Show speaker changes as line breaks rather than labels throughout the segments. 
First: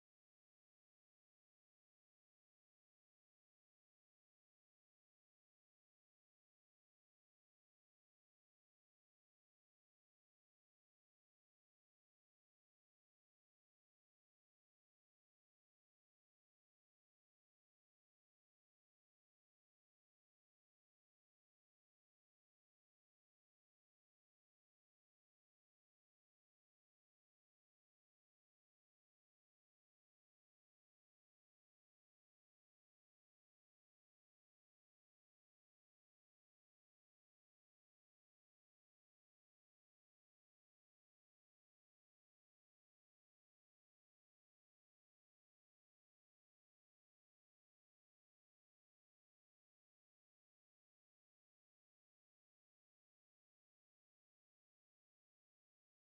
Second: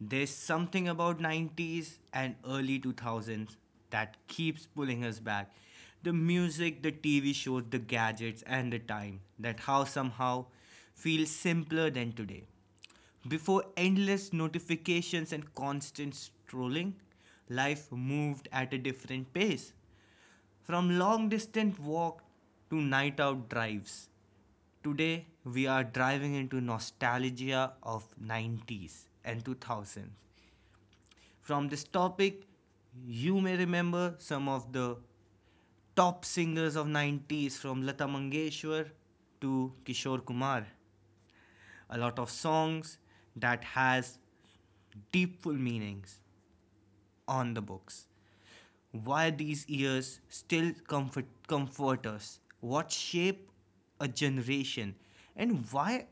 There's something about 90s and early 2000s that keeps pulling us back. The music, the TV shows, the gadgets and the time that how somehow feels simpler than today. Before endless notifications and constant strolling, life moved at a different pace. From long distance walk to night out drives. Today we are driving into nostalgia of 90s and 2000s. From this topic, you may remember some of the top singers of 90s from Lata Mangeshwar to Kishore Kumar. A lot of songs that has deepful meanings on the books. Why these years still comfort us, what shape a generation, and why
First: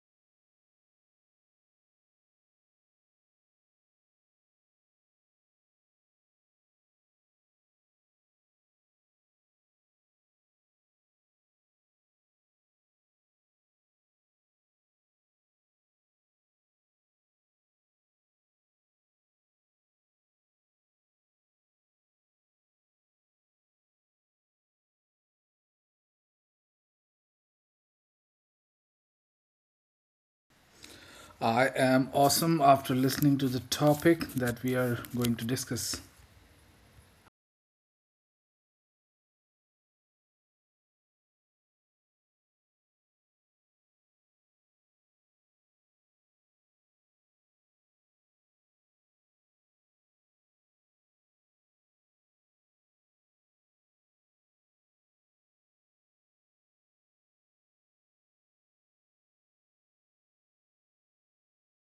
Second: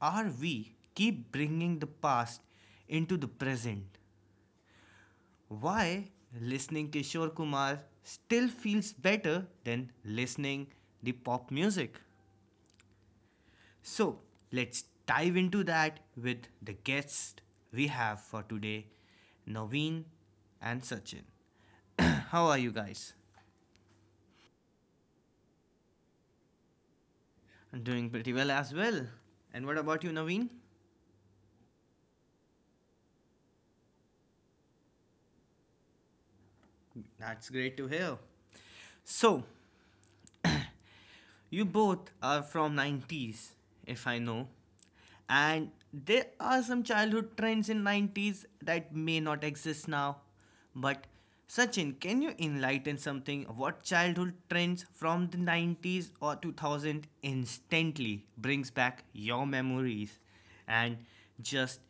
are we keep bringing the past into the present? Why listening Kishore Kumar still feels better than listening the pop music? So let's dive into that with the guests we have for today, Naveen and Sachin. How are you guys? I'm doing pretty well as well. And what about you, Naveen?
I am awesome after listening to the topic that we are going to discuss.
That's great to hear. So, you both are from 90s, if I know. And there are some childhood trends in 90s that may not exist now. But Sachin, can you enlighten something what childhood trends from the 90s or 2000 instantly brings back your memories and just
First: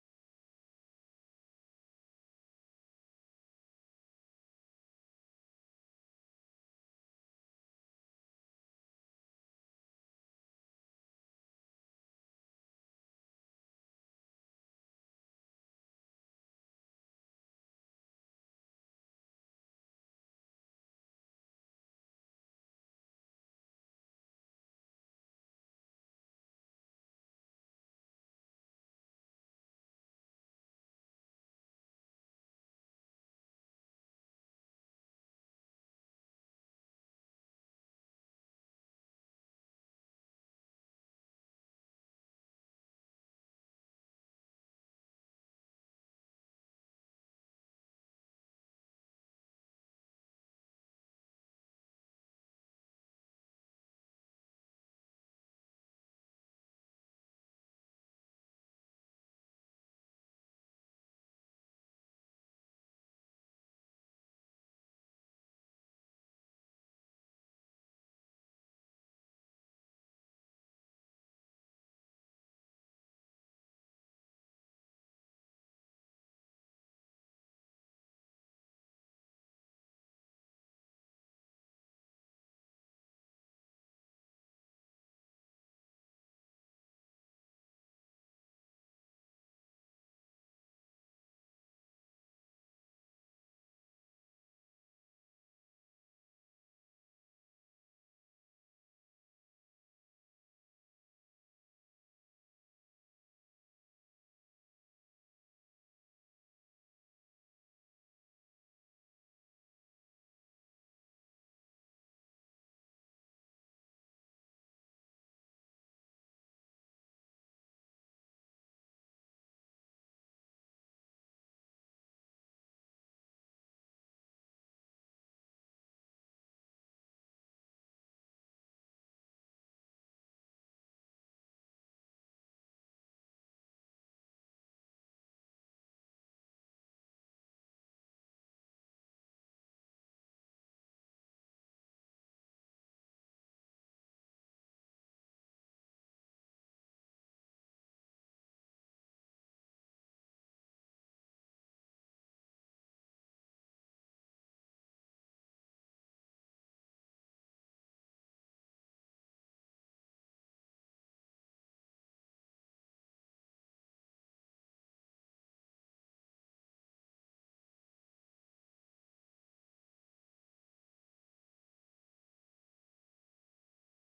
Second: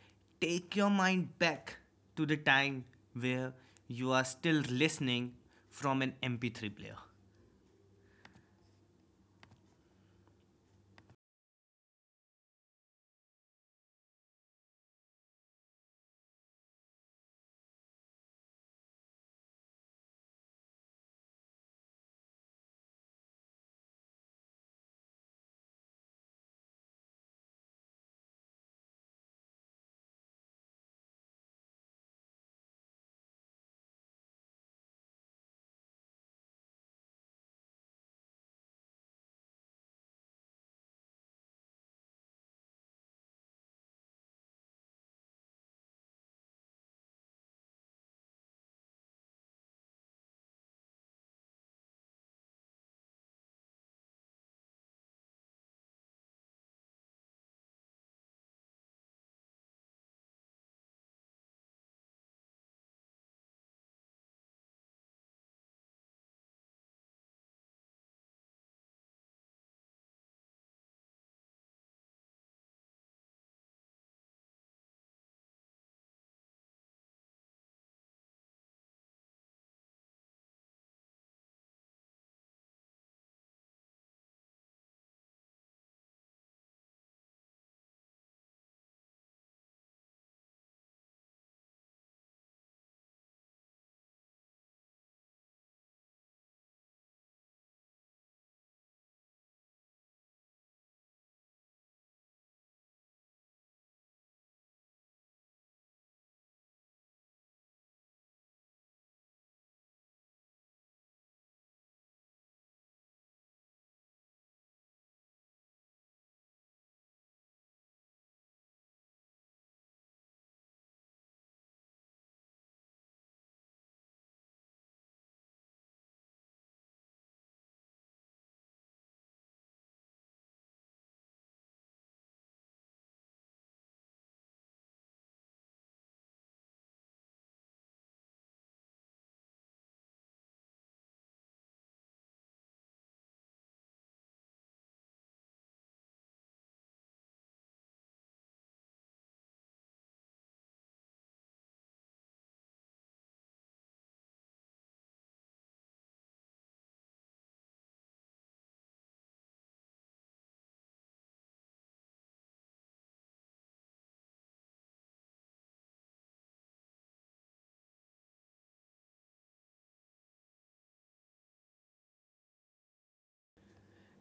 take your mind back to the time where you are still listening from an MP3 player,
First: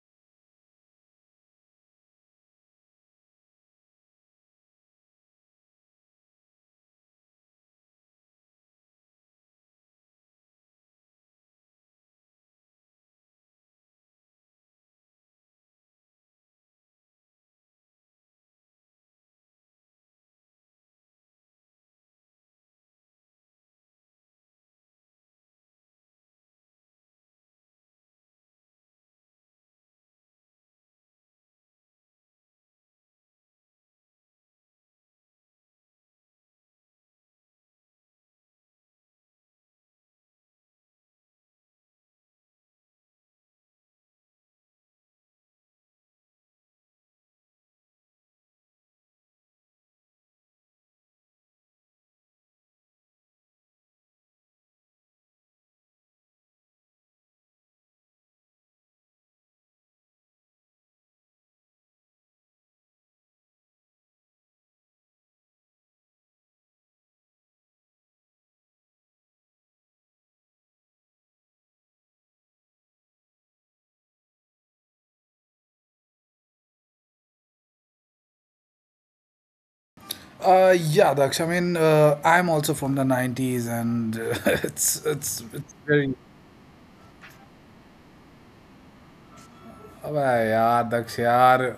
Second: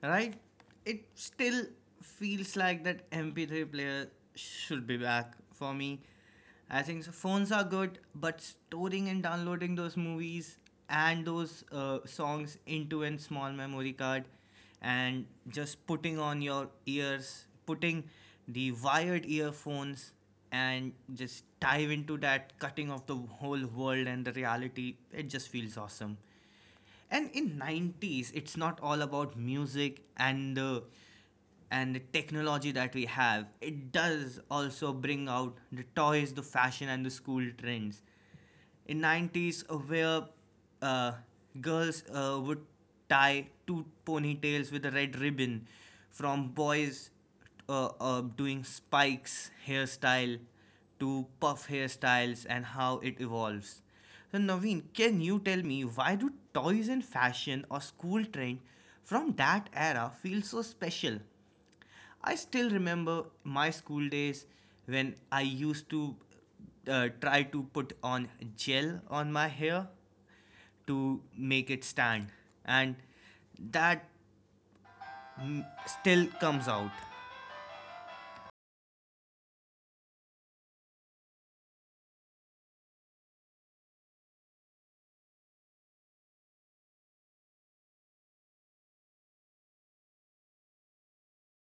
right? It still feels like that MP3 player should be back for me. I think so. Phones are good, but storing and downloading those movies and those songs into a small memory card and just putting on your ears, putting the wired earphones and just dive into that cutting of the whole world and the reality, it just feels awesome. And in 90s it's not all about music and the technology that we have. It does also bring out the toys, the fashion and the school trends in 90s, where uh, girls would tie two ponytails with a red ribbon, from boys doing spikes hairstyle to puff hairstyles and how it evolves. So Naveen, can you tell me why do toys and fashion or school trend from that era feel so special? I still remember my school days when I used to try to put on gel on my hair to make it stand and that mm, still comes out
Yeah, Daksh. I mean, I'm also from the 90s, and it's very. Oh, yaar, Daksh, yaar.